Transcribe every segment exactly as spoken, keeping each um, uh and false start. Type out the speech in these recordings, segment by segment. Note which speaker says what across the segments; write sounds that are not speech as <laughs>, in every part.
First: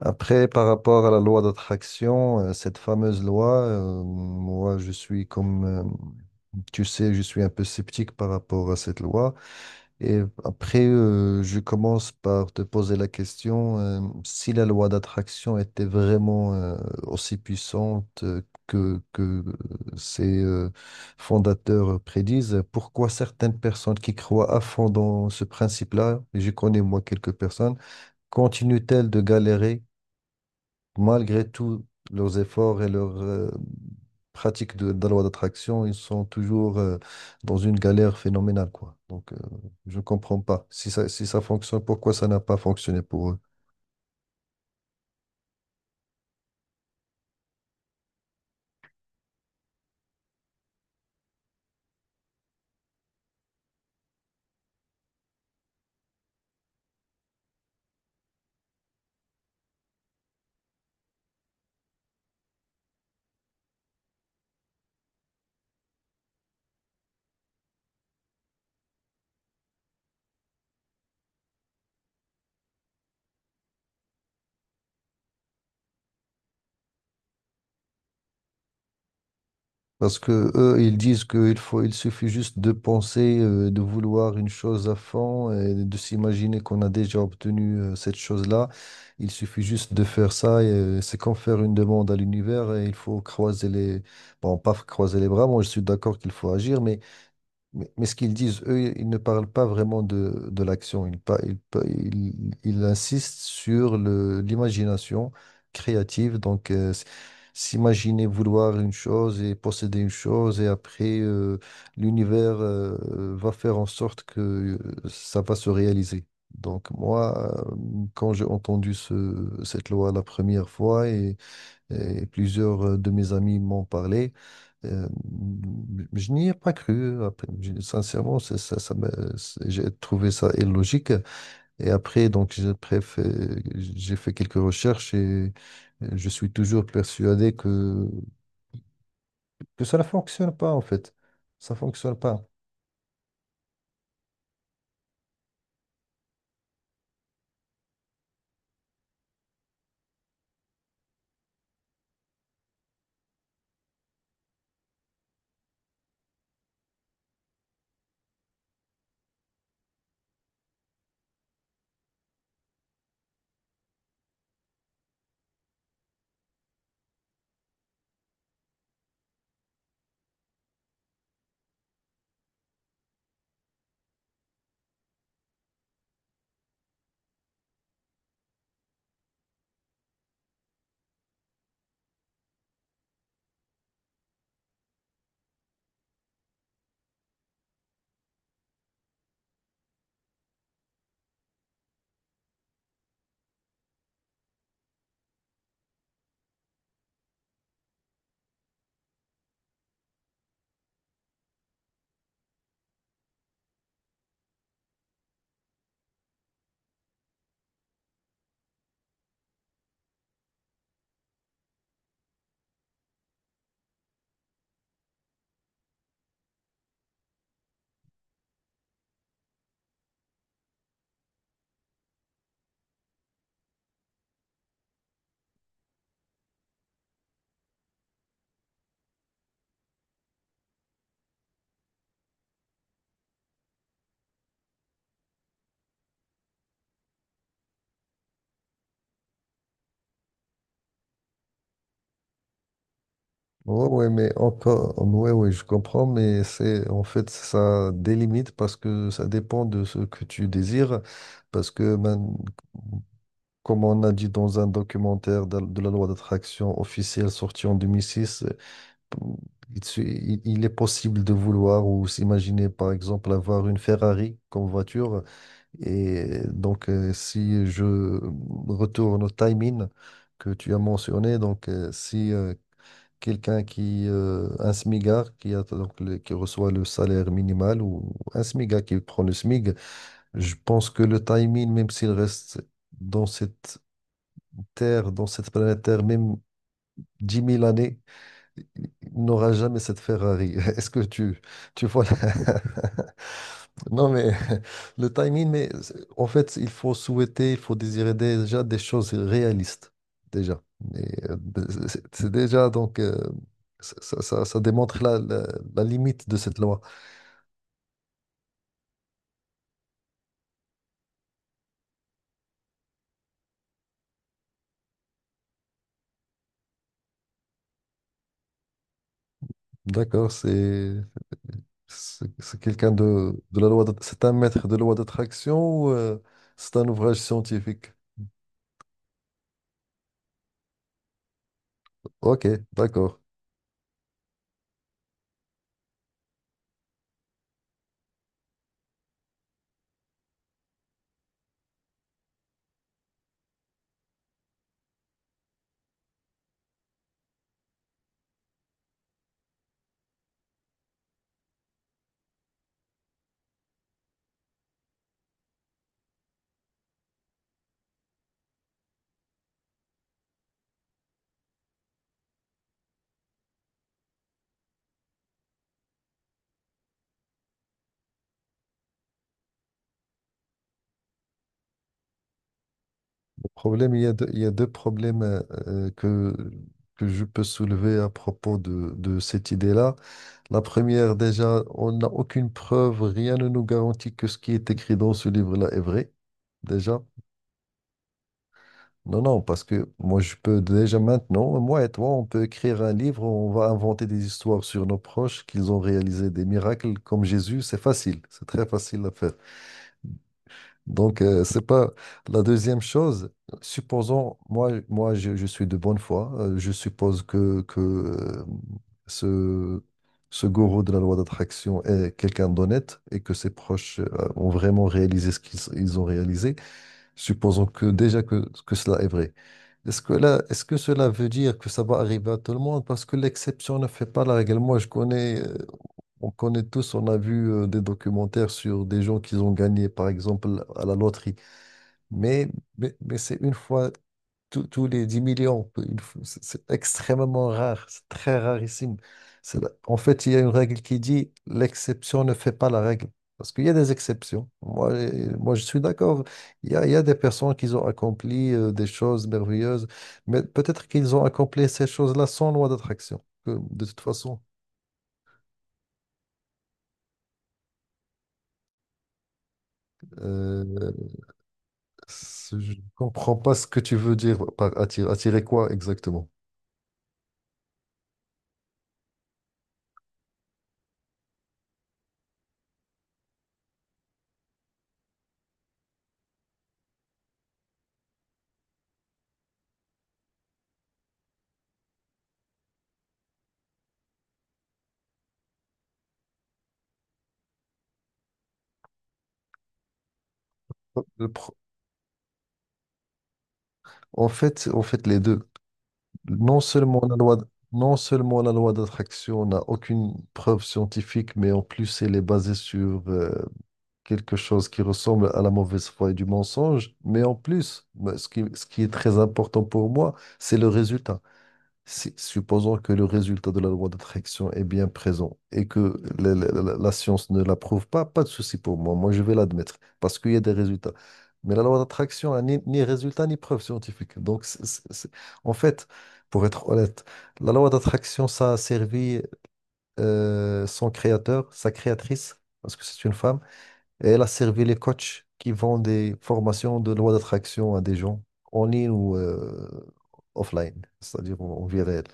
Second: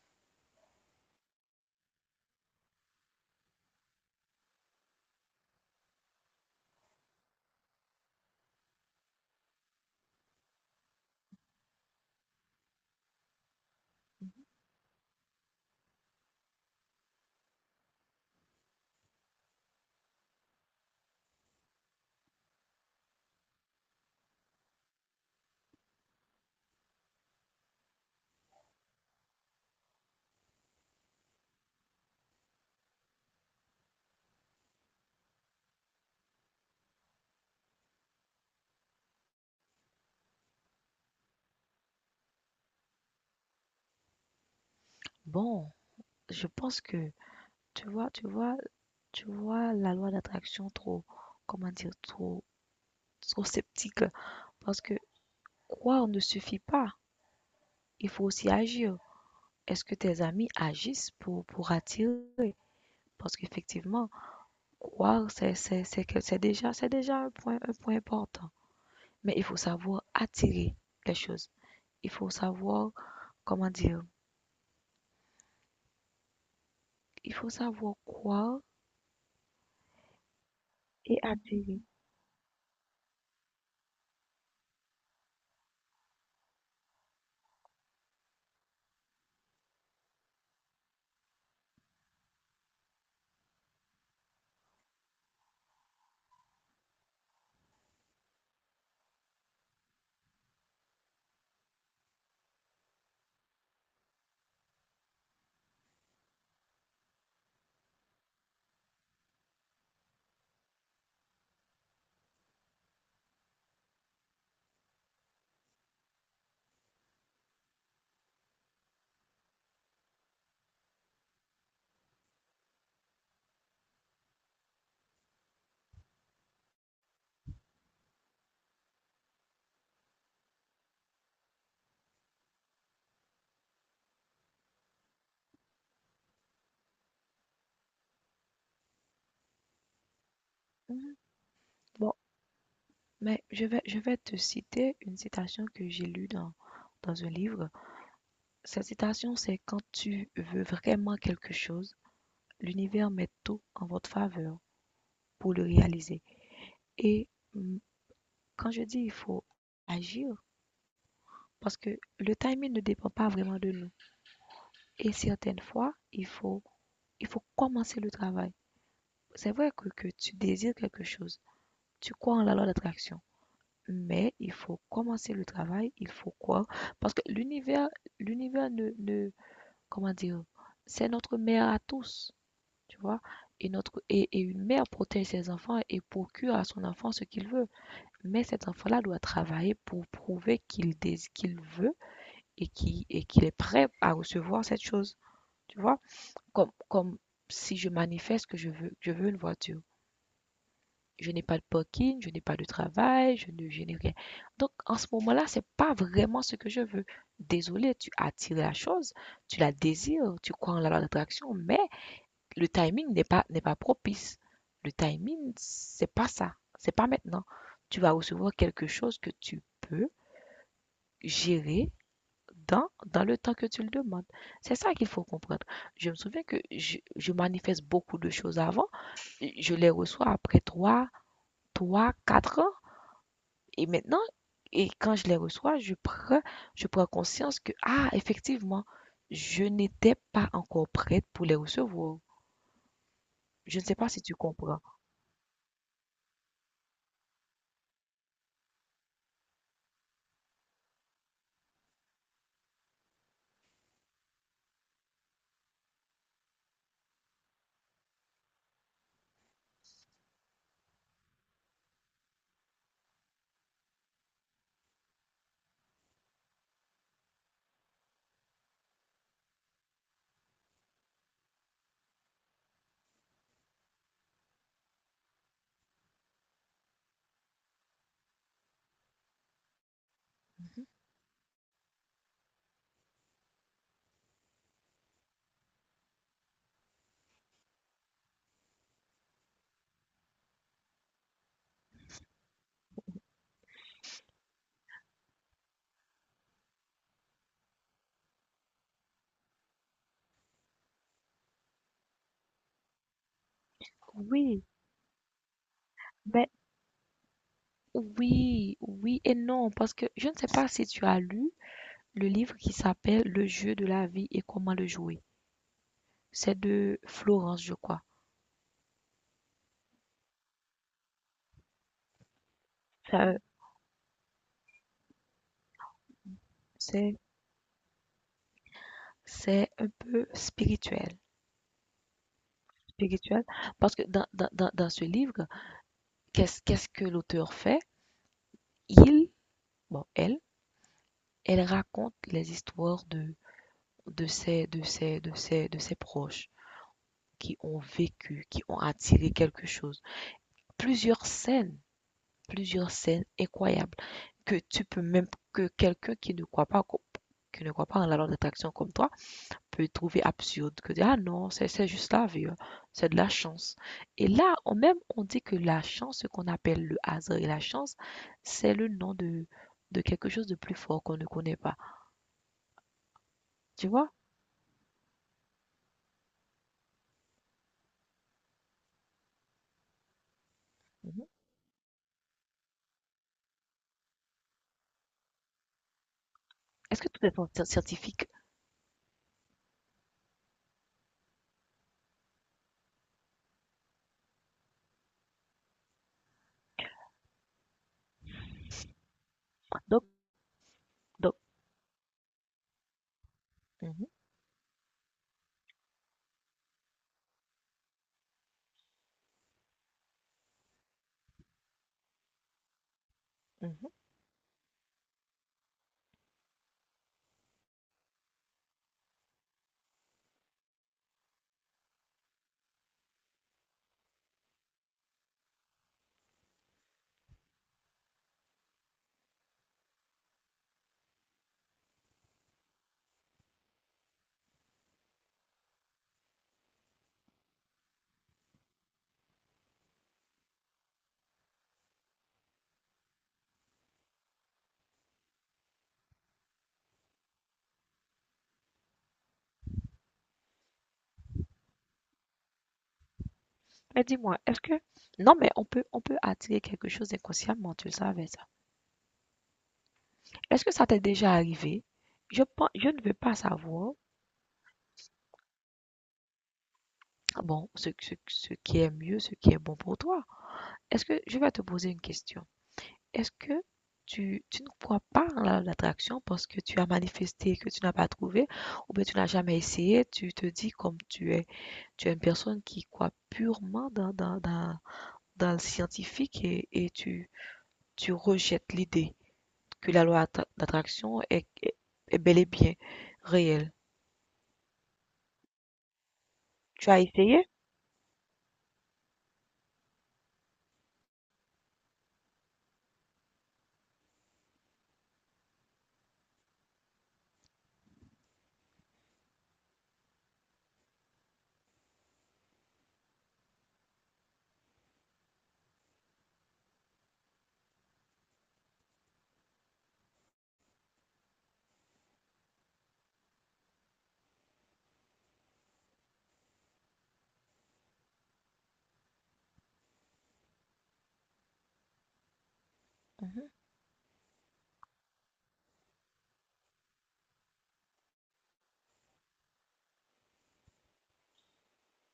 Speaker 1: Après, par rapport à la loi d'attraction, euh, cette fameuse loi, euh, moi, je suis comme, euh, tu sais, je suis un peu sceptique par rapport à cette loi. Et après, euh, je commence par te poser la question, euh, si la loi d'attraction était vraiment, euh, aussi puissante euh, que, que ses, euh, fondateurs prédisent, pourquoi certaines personnes qui croient à fond dans ce principe-là, et je connais moi quelques personnes, continuent-elles de galérer malgré tous leurs efforts et leurs euh, pratiques de, de la loi d'attraction? Ils sont toujours euh, dans une galère phénoménale, quoi. Donc, euh, je ne comprends pas. Si ça, si ça fonctionne, pourquoi ça n'a pas fonctionné pour eux?
Speaker 2: Bon, je pense que tu vois, tu vois, tu vois la loi d'attraction trop, comment dire, trop, trop sceptique. Parce que croire ne suffit pas. Il faut aussi agir. Est-ce que tes amis agissent pour, pour attirer? Parce qu'effectivement, croire, c'est, c'est, c'est, que- c'est déjà, c'est déjà un point, un point important. Mais il faut savoir attirer les choses. Il faut savoir, comment dire, il faut savoir croire
Speaker 1: Parce que eux, ils
Speaker 2: et
Speaker 1: disent qu'il
Speaker 2: attirer.
Speaker 1: faut, il suffit juste de penser, euh, de vouloir une chose à fond et de s'imaginer qu'on a déjà obtenu euh, cette chose-là. Il suffit juste de faire ça et euh, c'est comme faire une demande à l'univers et il faut croiser les, bon, pas croiser les bras. Moi, je suis d'accord qu'il faut agir, mais Mais, mais ce qu'ils disent, eux, ils ne parlent pas vraiment de, de l'action. Ils, pa- ils, pa- ils- ils insistent sur le, l'imagination créative. Donc, euh, s- s'imaginer vouloir une chose et posséder une chose, et après, euh, l'univers, euh, va faire en sorte que euh, ça va se réaliser. Donc, moi, euh, quand j'ai entendu ce, cette loi la première fois, et et plusieurs euh, de mes amis m'ont parlé. Euh, je n'y ai pas cru. Après, je- sincèrement, c'est- ça, ça m'a- c'est- j'ai trouvé ça illogique. Et après, donc, j'ai bref, euh, j'ai fait quelques recherches et euh, je suis toujours persuadé que, que ça ne fonctionne pas, en fait.
Speaker 2: Mhm.
Speaker 1: Ça ne
Speaker 2: Bon,
Speaker 1: fonctionne pas.
Speaker 2: mais je vais, je vais te citer une citation que j'ai lue dans, dans un livre. Cette citation, c'est quand tu veux vraiment quelque chose, l'univers met tout en votre faveur pour le réaliser. Et mm, quand je dis il faut agir, parce que le timing ne dépend pas vraiment de nous. Et certaines fois, il faut, il faut commencer le travail. C'est vrai que, que tu désires quelque chose, tu crois en la loi d'attraction. Mais il faut commencer le travail, il faut croire, parce que l'univers, l'univers ne, ne, comment dire, c'est notre mère à tous, tu vois. Et notre, et, et une mère protège ses enfants et procure à son enfant ce qu'il veut. Mais cet enfant-là doit travailler pour prouver qu'il dés- qu'il veut et qu'il et qu'il est prêt à recevoir cette chose, tu vois. Comme, comme si je manifeste que je veux, je veux une voiture. Je n'ai pas de parking, je n'ai pas de travail, je ne, je n'ai rien. Donc, en ce moment-là, c'est pas vraiment ce que je veux. Désolé, tu attires la chose, tu la désires, tu crois en la loi d'attraction, mais le timing n'est pas, n'est pas propice. Le timing, c'est pas ça. C'est pas maintenant. Tu vas recevoir quelque chose que tu peux gérer dans, dans le temps que tu le demandes. C'est ça qu'il faut comprendre. Je me souviens que je, je manifeste beaucoup de choses avant. Je les reçois après trois, trois, quatre ans. Et maintenant, et quand je les reçois, je prends, je prends conscience que, ah, effectivement, je n'étais pas encore prête pour les recevoir. Je ne
Speaker 1: Ouais,
Speaker 2: sais
Speaker 1: ouais,
Speaker 2: pas si
Speaker 1: mais
Speaker 2: tu comprends.
Speaker 1: encore, ouais, ouais, je comprends, mais c'est, en fait, ça délimite parce que ça dépend de ce que tu désires. Parce que man- Comme on a dit dans un documentaire de, de la loi d'attraction officielle sortie en deux mille six, euh, il, se- il- il est possible de vouloir ou s'imaginer, par exemple, avoir une Ferrari comme voiture. Et donc, euh, si je retourne au timing que tu as mentionné, donc euh, si euh, quelqu'un qui, euh, un smigard qui a donc le- qui reçoit le salaire minimal ou un smigard qui prend le smig, je pense que le timing, même s'il reste dans cette Terre, dans cette planète Terre, même dix mille années, il n'aura jamais cette Ferrari. <laughs> Est-ce que tu, tu vois la- <laughs> Non, mais <laughs> le timing, mais c'est- en fait, il faut souhaiter, il faut désirer déjà des choses réalistes, déjà. Et, euh, de- c'est c'est déjà, donc, euh, ça, ça- ça- ça
Speaker 2: Oui,
Speaker 1: démontre la, la- la limite de
Speaker 2: ben,
Speaker 1: cette loi.
Speaker 2: oui, oui et non, parce que je ne sais pas si tu as lu le livre qui s'appelle Le jeu de la vie et comment le jouer. C'est de Florence, je crois.
Speaker 1: D'accord, c'est c'est c'est quelqu'un
Speaker 2: ça,
Speaker 1: de, de la loi, de- c'est un maître de loi d'attraction ou euh, c'est un
Speaker 2: C'est,
Speaker 1: ouvrage scientifique?
Speaker 2: c'est un peu spirituel,
Speaker 1: Ok, d'accord.
Speaker 2: spirituel, parce que dans, dans, dans, dans ce livre, qu'est-ce, qu'est-ce que l'auteur fait? Il, bon, elle, elle raconte les histoires de de ses de ses de ses de ses proches qui ont vécu, qui ont attiré quelque chose. Plusieurs scènes, plusieurs scènes incroyables que tu peux même que quelqu'un qui ne croit pas qui ne croit pas en la loi d'attraction comme toi peut trouver absurde que dire, ah non c'est c'est juste la vie hein, c'est de la chance et là on même on dit que la chance, ce qu'on appelle le hasard et la chance, c'est le nom de de quelque chose de plus fort qu'on ne connaît pas,
Speaker 1: Le
Speaker 2: tu
Speaker 1: problème, il y a
Speaker 2: vois.
Speaker 1: deux, il y a deux problèmes euh, euh, que, que je peux soulever à propos de, de cette idée-là. La première, déjà, on n'a aucune preuve, rien ne nous garantit que ce qui est écrit dans ce livre-là est vrai. Déjà.
Speaker 2: Est-ce que tout est en scientifique?
Speaker 1: Non, non, parce que moi, je peux déjà maintenant, moi et toi, on peut écrire un livre, on va inventer des histoires sur nos proches, qu'ils ont réalisé des miracles comme Jésus. C'est facile, c'est très facile à faire.
Speaker 2: Donc,
Speaker 1: Donc,
Speaker 2: donc,
Speaker 1: euh, c'est pas la deuxième chose.
Speaker 2: mhm,
Speaker 1: Supposons, moi, moi je, je suis de bonne foi. euh, je suppose que, que euh, ce, ce gourou de la loi d'attraction est quelqu'un d'honnête et que ses
Speaker 2: mhm.
Speaker 1: proches euh, ont vraiment réalisé ce qu'ils ils ont réalisé. Supposons que déjà que, que cela est vrai. Est-ce que là, est-ce que cela veut dire que ça va arriver à tout le monde? Parce que l'exception ne fait pas la règle. Moi, je connais, euh, on connaît tous, on a vu euh, des documentaires sur des gens qui ont gagné, par exemple, à la loterie. Mais, mais, mais c'est une fois tous tous les dix millions. peu- il faut- C'est c'est extrêmement rare, c'est très rarissime. C'est la- En fait, il y a une règle qui dit l'exception ne fait pas la règle. Parce qu'il y a des exceptions. Moi, euh, moi je suis d'accord. Il y a, il y a des personnes qui ont accompli euh, des choses merveilleuses, mais peut-être qu'ils ont accompli ces choses-là sans loi d'attraction. Que, de toute
Speaker 2: Mais dis-moi,
Speaker 1: façon,
Speaker 2: est-ce que... Non, mais on peut, on peut attirer quelque chose inconsciemment, tu le savais ça.
Speaker 1: euh,
Speaker 2: Est-ce que ça t'est déjà arrivé? Je
Speaker 1: c'est-
Speaker 2: pense,
Speaker 1: je ne
Speaker 2: je ne veux pas
Speaker 1: comprends pas ce que
Speaker 2: savoir,
Speaker 1: tu veux dire par attirer, attirer quoi exactement.
Speaker 2: bon, ce, ce, ce qui est mieux, ce qui est bon pour toi. Est-ce que, je vais te poser une question. Est-ce que tu, tu ne crois pas en la- l'attraction parce que tu as manifesté que tu n'as pas trouvé ou bien tu n'as jamais essayé, tu te dis comme tu es, tu es une personne qui croit purement dans, dans, dans dans le scientifique et, et tu, tu rejettes l'idée que la loi attra- d'attraction
Speaker 1: Le
Speaker 2: est,
Speaker 1: pro-
Speaker 2: est- est bel et bien réelle.
Speaker 1: En fait, en fait, les deux. Non
Speaker 2: Tu as
Speaker 1: seulement la loi,
Speaker 2: essayé?
Speaker 1: non seulement la loi d'attraction n'a aucune preuve scientifique, mais en plus elle est basée sur euh, quelque chose qui ressemble à la mauvaise foi et du mensonge. Mais en plus, moi, ce qui, ce qui est très important pour moi, c'est le résultat. Si- supposons que le résultat de la loi d'attraction est bien présent et que la, la- la- la science ne l'approuve pas, pas de souci pour moi. Moi, je vais l'admettre parce qu'il y a des résultats. Mais la loi d'attraction n'a ni, ni résultat ni preuve scientifique. Donc, c'est- c'est- c'est- en fait, pour être honnête, la loi d'attraction, ça a servi euh, son créateur, sa créatrice, parce que c'est une femme,
Speaker 2: Mhm.
Speaker 1: et elle a servi les coachs qui vendent des formations de loi d'attraction à des gens en ligne ou euh, offline, c'est-à-dire en en vie réelle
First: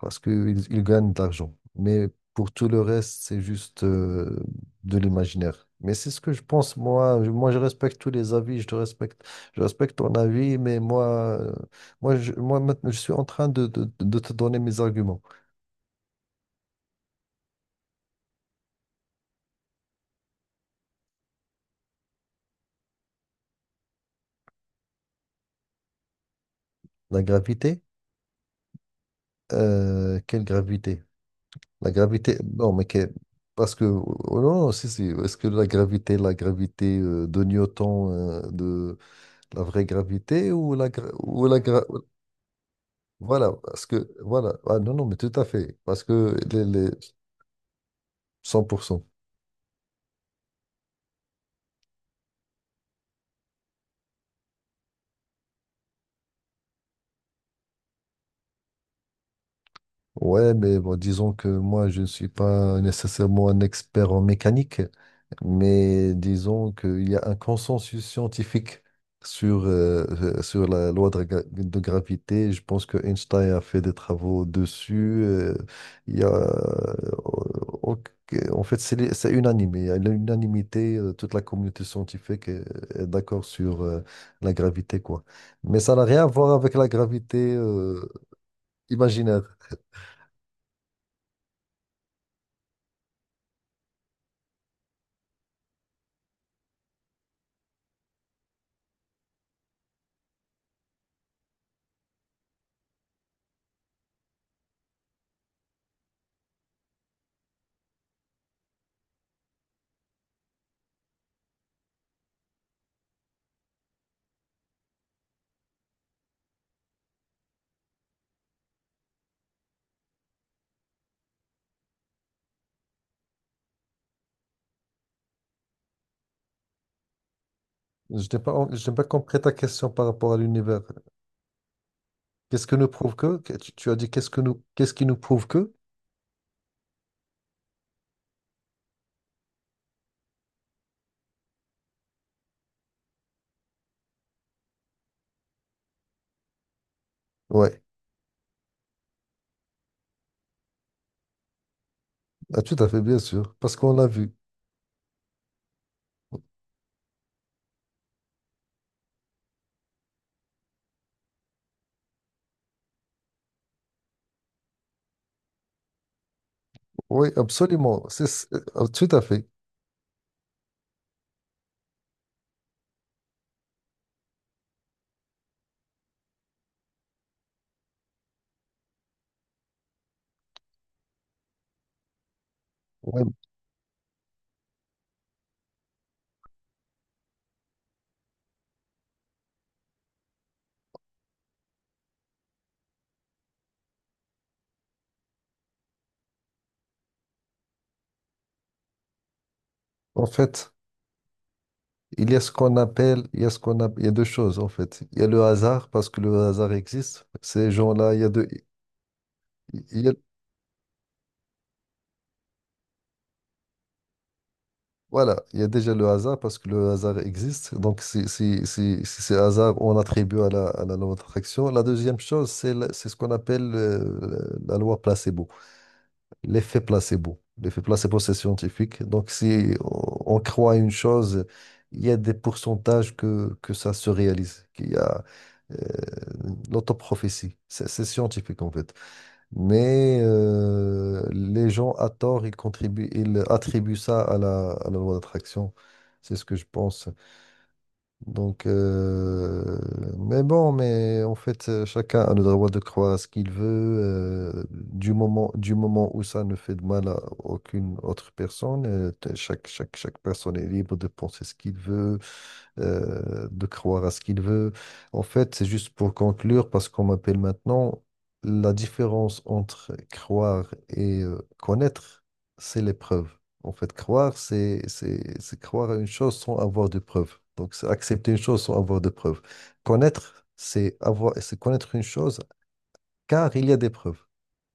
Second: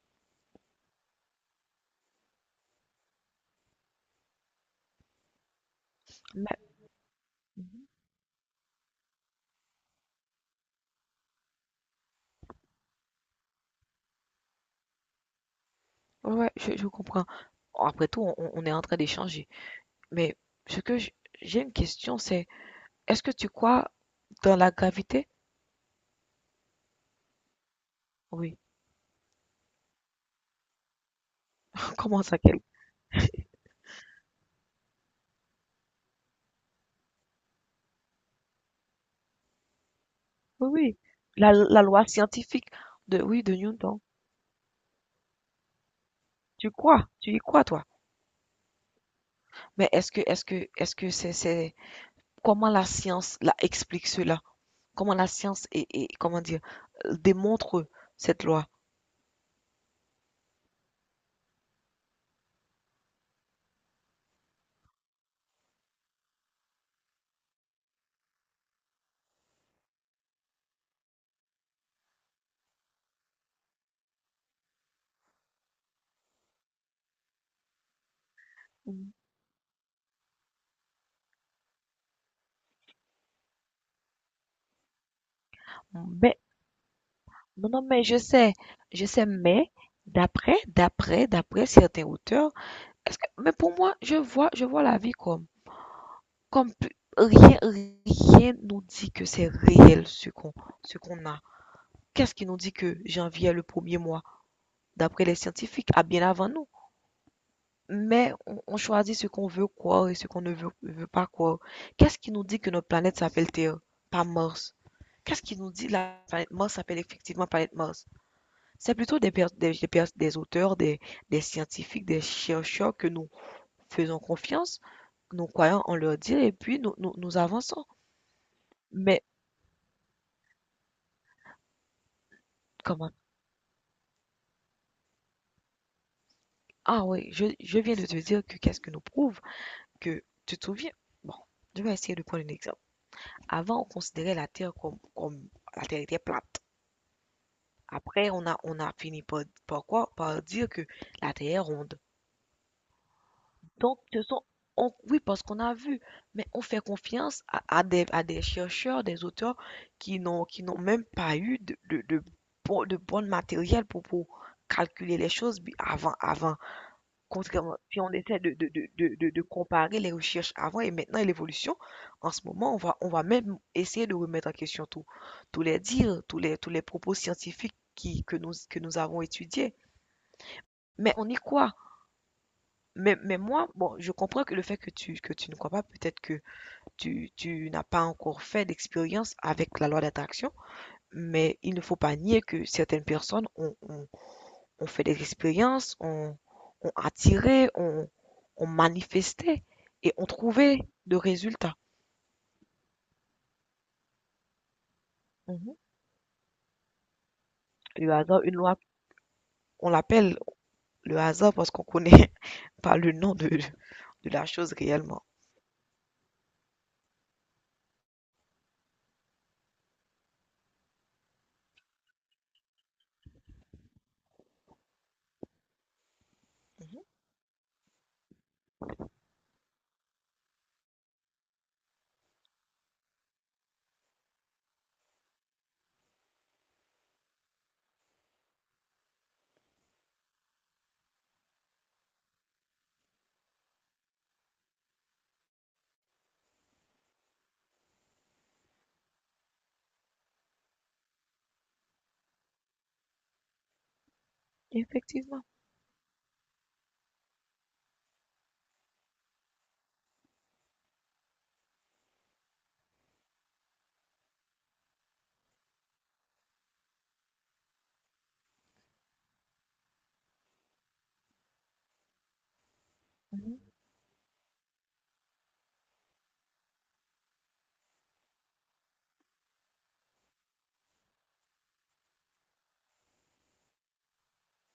Speaker 1: parce qu'ils ils gagnent de l'argent. Mais pour tout le reste, c'est juste euh, de l'imaginaire. Mais c'est ce que je
Speaker 2: Mais-
Speaker 1: pense, moi. Je- Moi, je
Speaker 2: mhm.
Speaker 1: respecte tous les avis, je te respecte, je respecte ton avis, mais moi, euh, moi, je, moi maintenant, je suis en train de, de- de te donner mes arguments.
Speaker 2: Ouais, ouais, je, je comprends. Bon, après tout, on, on est en train d'échanger. Mais ce que j- j'ai une question, c'est est-ce que tu crois dans la gravité?
Speaker 1: La gravité,
Speaker 2: Oui.
Speaker 1: euh, quelle gravité? La
Speaker 2: <laughs> Comment
Speaker 1: gravité,
Speaker 2: ça, quelle?
Speaker 1: non, mais que- parce que, oh non, non, si, si, est-ce que la gravité, la gravité euh, de Newton, euh, de la vraie gravité
Speaker 2: Oui,
Speaker 1: ou la,
Speaker 2: oui.
Speaker 1: gra- ou
Speaker 2: La,
Speaker 1: la, gra-
Speaker 2: la loi scientifique de, oui,
Speaker 1: Voilà,
Speaker 2: de
Speaker 1: parce
Speaker 2: Newton.
Speaker 1: que, voilà, ah, non, non, mais tout à fait, parce que les,
Speaker 2: Tu
Speaker 1: les
Speaker 2: crois, tu y crois, toi.
Speaker 1: cent pour cent.
Speaker 2: Mais est-ce que, est-ce que, est-ce que c'est, c'est, comment la science la explique cela? Comment la science est, est- comment dire, euh, démontre cette loi.
Speaker 1: Ouais, mais bon, disons que moi, je ne suis pas nécessairement un expert en mécanique, mais disons qu'il y a un consensus scientifique sur, euh, <laughs> euh, sur la loi de, gra- de gravité. Je pense que Einstein a fait des travaux dessus. Euh, il y a, euh, ok, en fait, c'est les- c'est unanime. Il y a l'unanimité, euh, toute la communauté scientifique est, est d'accord sur euh, la gravité, quoi. Mais ça n'a rien à
Speaker 2: Mais,
Speaker 1: voir avec la gravité
Speaker 2: non, non, mais
Speaker 1: euh,
Speaker 2: je sais, je sais,
Speaker 1: imaginaire.
Speaker 2: mais d'après, d'après, d'après certains auteurs, est-ce que, mais pour moi, je vois, je vois la vie comme, comme pu- rien, rien nous dit que c'est réel ce qu'on, ce qu'on a. Qu'est-ce qui nous dit que janvier est le premier mois, d'après les scientifiques, à bien avant nous? Mais on, on choisit ce qu'on veut croire et ce qu'on ne veut, veut pas croire. Qu'est-ce qui nous dit que notre planète s'appelle Terre, pas Mars? Qu'est-ce qui nous dit la planète Mars s'appelle effectivement planète Mars? C'est plutôt des, pers- des, des pers- des auteurs, des, des scientifiques, des chercheurs que nous faisons confiance, nous croyons en leur dire et puis nous, nous, nous avançons.
Speaker 1: Je n'ai pas, je n'ai pas
Speaker 2: Mais
Speaker 1: compris ta question par rapport à l'univers. Qu'est-ce que nous
Speaker 2: comment?
Speaker 1: prouve que? Que- Tu, tu as dit qu'est-ce que nous, qu'est-ce qui nous prouve que?
Speaker 2: Ah oui, je, je viens de te dire que qu'est-ce que nous prouve que tu te souviens? Bon, je vais essayer de prendre un exemple. Avant, on considérait la Terre comme, comme la Terre était plate.
Speaker 1: Ouais,
Speaker 2: Après, on a, on a fini par, par quoi? Par dire que la Terre est ronde.
Speaker 1: ah, tout à fait, bien sûr, parce qu'on
Speaker 2: Donc,
Speaker 1: l'a
Speaker 2: ce
Speaker 1: vu.
Speaker 2: sont, on- oui, parce qu'on a vu, mais on fait confiance à, à des, à des chercheurs, des auteurs qui n'ont, qui n'ont même pas eu de, de, de, bon, de bon matériel pour, pour calculer les choses bi- avant, avant.
Speaker 1: Oui,
Speaker 2: Contrairement, puis
Speaker 1: absolument,
Speaker 2: on
Speaker 1: c'est,
Speaker 2: essaie
Speaker 1: c'est-
Speaker 2: de, de,
Speaker 1: ah,
Speaker 2: de,
Speaker 1: tout
Speaker 2: de,
Speaker 1: à
Speaker 2: de- de
Speaker 1: fait.
Speaker 2: comparer les recherches avant et maintenant et l'évolution. En ce moment, on va, on va même essayer de remettre en question tout, tous les dires, tous les, tous les propos scientifiques qui, que nous, que nous avons étudiés. Mais on y croit. Mais,
Speaker 1: Ouais.
Speaker 2: mais moi, bon, je comprends que le fait que tu, que tu ne crois pas, peut-être que tu, tu n'as pas encore fait d'expérience avec la loi d'attraction, mais il ne faut pas nier que certaines personnes ont, ont- ont fait des expériences, ont, ont attiré, ont, ont manifesté et
Speaker 1: En
Speaker 2: ont
Speaker 1: fait,
Speaker 2: trouvé de résultats.
Speaker 1: il y a ce qu'on appelle, il y a ce qu'on a, il y a deux choses en fait. Il y a le
Speaker 2: Mhm.
Speaker 1: hasard parce que le hasard existe. Ces
Speaker 2: Le
Speaker 1: gens-là, il y a
Speaker 2: hasard,
Speaker 1: deux,
Speaker 2: une loi, on
Speaker 1: il y a-
Speaker 2: l'appelle le hasard parce qu'on connaît <laughs> pas le nom de, de la chose réellement.
Speaker 1: Voilà, il y a déjà le hasard parce que le hasard existe. Donc, si, si, si, si c'est hasard, on attribue à la, à la loi d'attraction. La deuxième chose, c'est la- c'est ce qu'on appelle euh, la loi placebo, l'effet
Speaker 2: Mhm.
Speaker 1: placebo. L'effet placebo, c'est scientifique. Donc, si on, on croit à une chose, il y a des pourcentages que, que ça se réalise, qu'il y a euh, l'autoprophétie. C'est c'est scientifique, en fait. Mais euh, les gens, à tort, ils contribuent, ils attribuent ça à la, à la loi d'attraction. C'est ce que je pense. Donc, euh, mais bon, mais en fait, euh, chacun a le droit de croire à ce qu'il veut, euh, du
Speaker 2: Effectivement.
Speaker 1: moment, du moment où ça ne fait de mal à aucune autre personne. euh, t- chaque, chaque, chaque personne est libre de penser ce qu'il veut, euh, de croire à ce qu'il veut. En fait, c'est juste pour conclure, parce qu'on m'appelle maintenant, la différence entre croire et euh, connaître, c'est l'épreuve.
Speaker 2: Mhm.
Speaker 1: En fait, croire, c'est, c'est, c'est croire à une chose sans avoir de preuves. Donc, c'est accepter une chose sans avoir de preuves. Connaître, c'est avoir, c'est connaître une chose car il y a des preuves.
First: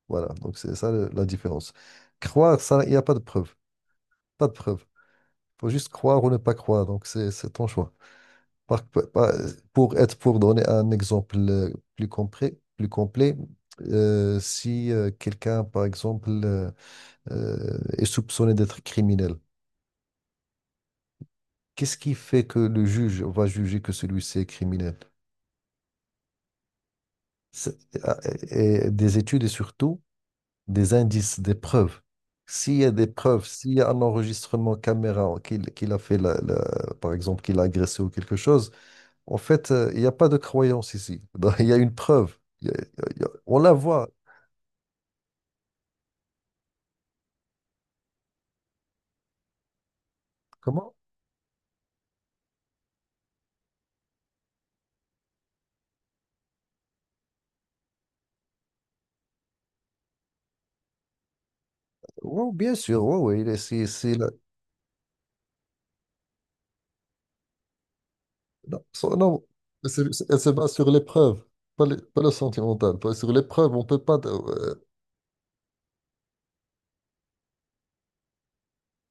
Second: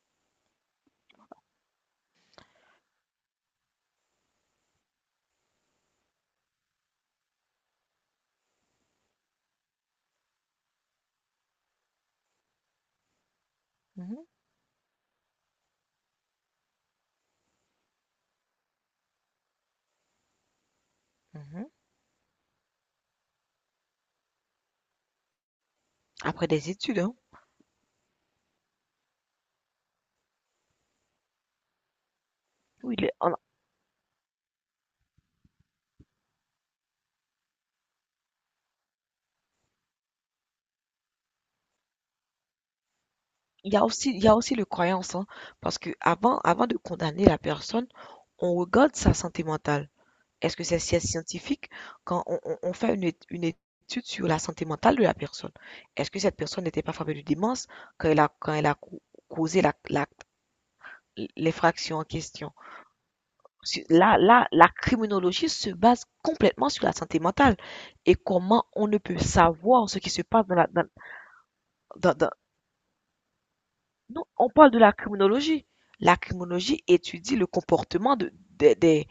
Speaker 1: Voilà, donc c'est ça le- la différence. Croire, ça, il n'y a pas de preuves. Pas de preuves. Il faut juste croire ou ne pas croire. Donc, c'est c'est ton choix. Par- par- par- Pour être, pour donner un exemple euh, plus complet, plus complet,
Speaker 2: Mhm.
Speaker 1: euh, si euh, quelqu'un, par exemple, euh, euh, est soupçonné d'être criminel,
Speaker 2: Mhm.
Speaker 1: qu'est-ce qui fait que le juge va juger que celui-ci est criminel?
Speaker 2: Après des études, hein.
Speaker 1: C'est- ah, et- et des études et surtout des indices, des preuves. S'il y a
Speaker 2: Oui,
Speaker 1: des
Speaker 2: les- en-
Speaker 1: preuves, s'il y a un enregistrement caméra qu'il qu'il a fait, la- la- par exemple, qu'il a agressé ou quelque chose. En fait, euh, il n'y a pas de croyance ici. <laughs> Donc, il y a une preuve. Il y a- il y a- on
Speaker 2: il
Speaker 1: la
Speaker 2: y a
Speaker 1: voit.
Speaker 2: aussi, il y a aussi le croyance, hein, parce que avant, avant de condamner la personne, on regarde sa santé mentale. Est-ce que c'est
Speaker 1: Comment?
Speaker 2: c'est scientifique quand on, on- on fait une, ét- une étude sur la santé mentale de la personne? Est-ce que cette personne n'était pas frappée de démence quand elle a, quand elle a cau- causé la, la- l'effraction en
Speaker 1: Oui,
Speaker 2: question?
Speaker 1: bien sûr. Oui, oui. il est-
Speaker 2: Sur-
Speaker 1: c'est- c'est
Speaker 2: Là,
Speaker 1: la-
Speaker 2: là, la criminologie se base complètement sur la santé mentale et comment
Speaker 1: Non,
Speaker 2: on ne
Speaker 1: son-
Speaker 2: peut
Speaker 1: non,
Speaker 2: savoir ce qui
Speaker 1: c'est-
Speaker 2: se
Speaker 1: c'est- elle
Speaker 2: passe
Speaker 1: se
Speaker 2: dans
Speaker 1: base sur les preuves, pas le, pas
Speaker 2: la,
Speaker 1: le sentimental. Pas sur les preuves, on peut pas.
Speaker 2: Non, on parle
Speaker 1: euh,
Speaker 2: de la criminologie. La criminologie étudie le comportement de, des des-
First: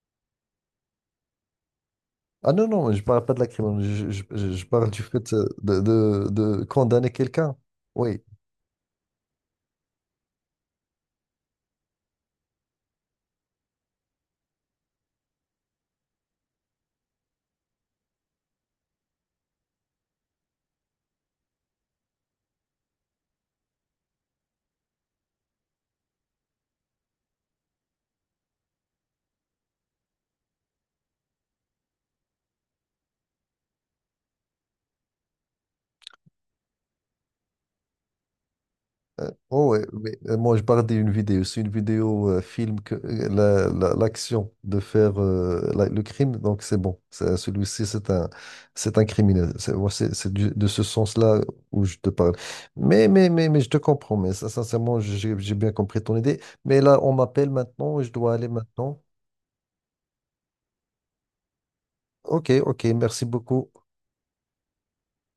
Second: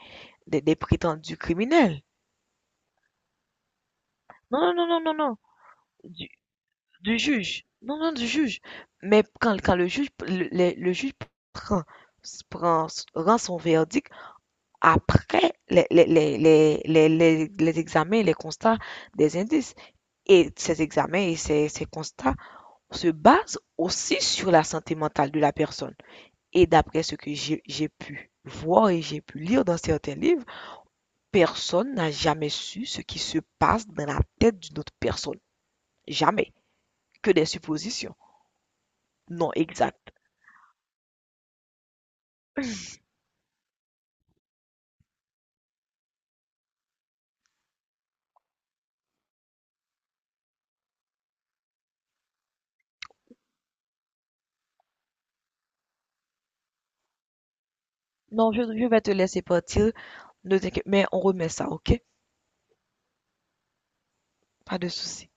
Speaker 2: des- des prétendus criminels.
Speaker 1: Ah non, non, je parle pas de la crime. Je, je- je- je
Speaker 2: Non, non,
Speaker 1: parle
Speaker 2: non, non,
Speaker 1: du
Speaker 2: non,
Speaker 1: fait
Speaker 2: non,
Speaker 1: euh, de,
Speaker 2: du,
Speaker 1: de- de condamner
Speaker 2: du
Speaker 1: quelqu'un.
Speaker 2: juge. Non, non,
Speaker 1: Oui.
Speaker 2: du juge. Mais quand, quand le juge, le, le- le juge prend, prend- rend son verdict après les, les, les, les, les, les- les examens, les constats des indices. Et ces examens et ces, ces constats se basent aussi sur la santé mentale de la personne. Et d'après ce que j'ai j'ai pu voir et j'ai pu lire dans certains livres, personne n'a jamais su ce qui se passe dans la tête d'une autre personne. Jamais. Que des suppositions.
Speaker 1: Euh,
Speaker 2: Non,
Speaker 1: oh ouais,
Speaker 2: exact.
Speaker 1: mais, euh, moi je parlais une vidéo, c'est une vidéo euh, film que euh, la- la- l'action de faire euh, la- le crime, donc c'est bon. C'est- Celui-ci c'est un c'est un criminel. C'est moi, c'est- c'est du- de ce sens-là où je te parle. Mais mais mais mais je te comprends. Mais ça, sincèrement, j'ai j'ai bien compris ton idée. Mais là on m'appelle maintenant, je dois aller
Speaker 2: Non, je, je
Speaker 1: maintenant.
Speaker 2: vais te laisser partir. Ne t'inquiète, mais on remet ça, ok?
Speaker 1: Ok ok, merci beaucoup.
Speaker 2: Pas de souci.